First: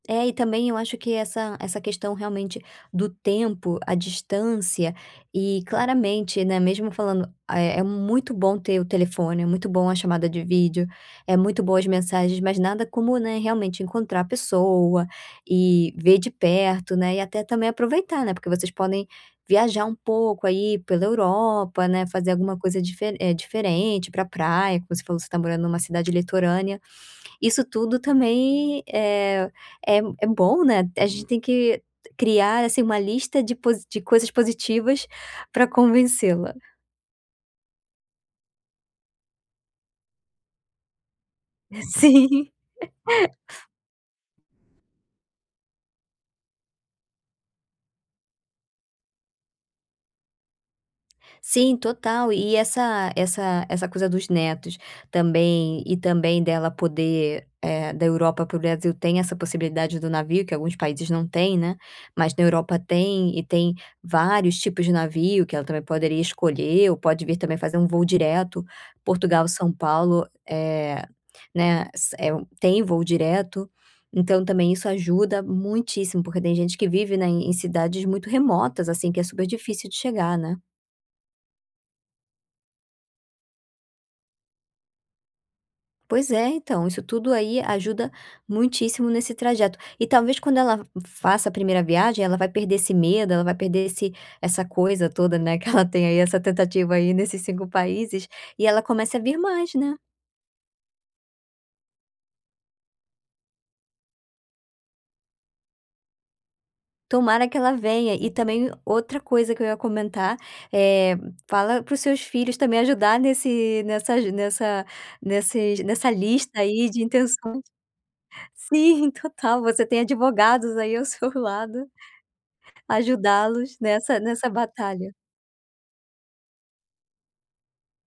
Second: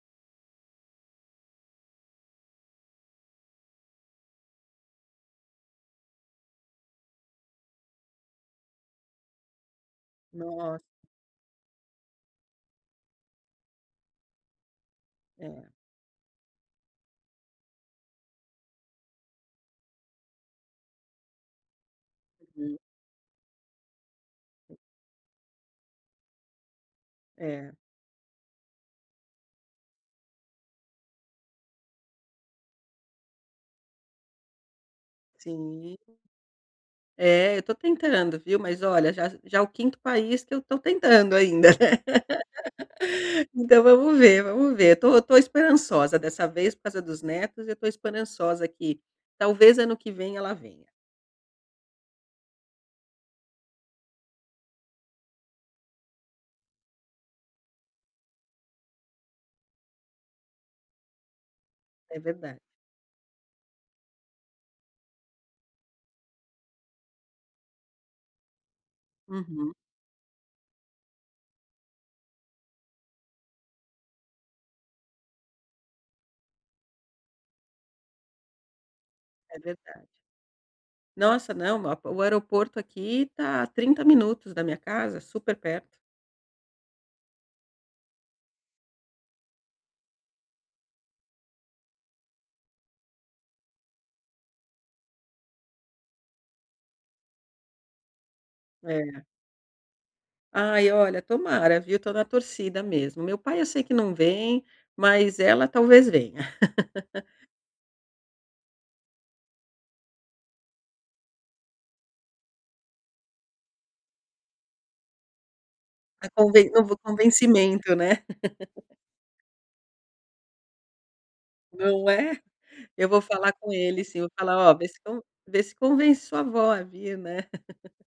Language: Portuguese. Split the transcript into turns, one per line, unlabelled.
É, e também eu acho que essa essa questão, realmente, do tempo, a distância e claramente, né, mesmo falando, eh, é muito bom ter o telefone, é muito bom a chamada de
Nossa!
vídeo, é muito boa as mensagens, mas nada como, né, realmente encontrar a pessoa
É.
e ver de perto, né, e até também aproveitar, né. Porque vocês podem viajar um pouco aí pela Europa, né, fazer alguma
Uhum.
coisa dife eh, diferente, ir pra praia, como você falou, você tá morando numa cidade litorânea, isso
É.
tudo também, eh, é é bom, né, a gente tem que criar, assim, uma lista de posi de coisas positivas pra
Sim.
convencê-la.
É, eu tô tentando, viu, mas olha, já já é o 5º país que eu tô tentando ainda, né.
Sim.
Então vamos ver, vamos ver, eu tô eu tô esperançosa dessa vez por causa dos netos, eu tô esperançosa que talvez ano que vem ela venha.
Sim, total. E essa essa essa coisa dos netos também, e também dela poder eh, da Europa para o Brasil tem essa possibilidade do navio que alguns países não têm, né,
É
mas na
verda
Europa tem e tem vários tipos de navio que ela também poderia escolher ou pode vir também fazer um voo direto, Portugal São
Uhum.
Paulo, eh, né, s é um tem voo direto, então também isso ajuda muitíssimo, porque tem gente que vive, né, em cidades muito remotas, assim, que é super
É
difícil de
verdade.
chegar, né.
Nossa, não ma o aeroporto aqui tá a 30 minutos da minha casa, super perto.
Pois é. Então, isso tudo aí ajuda muitíssimo nesse trajeto e talvez quando ela faça a primeira viagem ela vai perder esse medo, vai perder esse essa coisa toda, né, que ela tem aí essa tentativa aí nesses 5 países e ela começa a
É.
vir mais, né.
Ai, olha, tomara viu, tô na torcida mesmo. Meu pai eu sei que não vem, mas ela talvez venha.
Tomara que ela venha. E também o outra coisa que eu ia comentar, eh, fala para os seus filhos também ajudar nesse nessa aju nessa nesses nessa
É
lista
conve eu
aí
vou
de intenções.
convencimento, né.
Sim, total, você tem advogados aí ao seu lado
Não é? Eu vou falar com
ajudá-los
ele,
nessa
sim, vou
nessa
falar: "Olha, vê se
batalha.
con vê se convence sua vó a vir", né.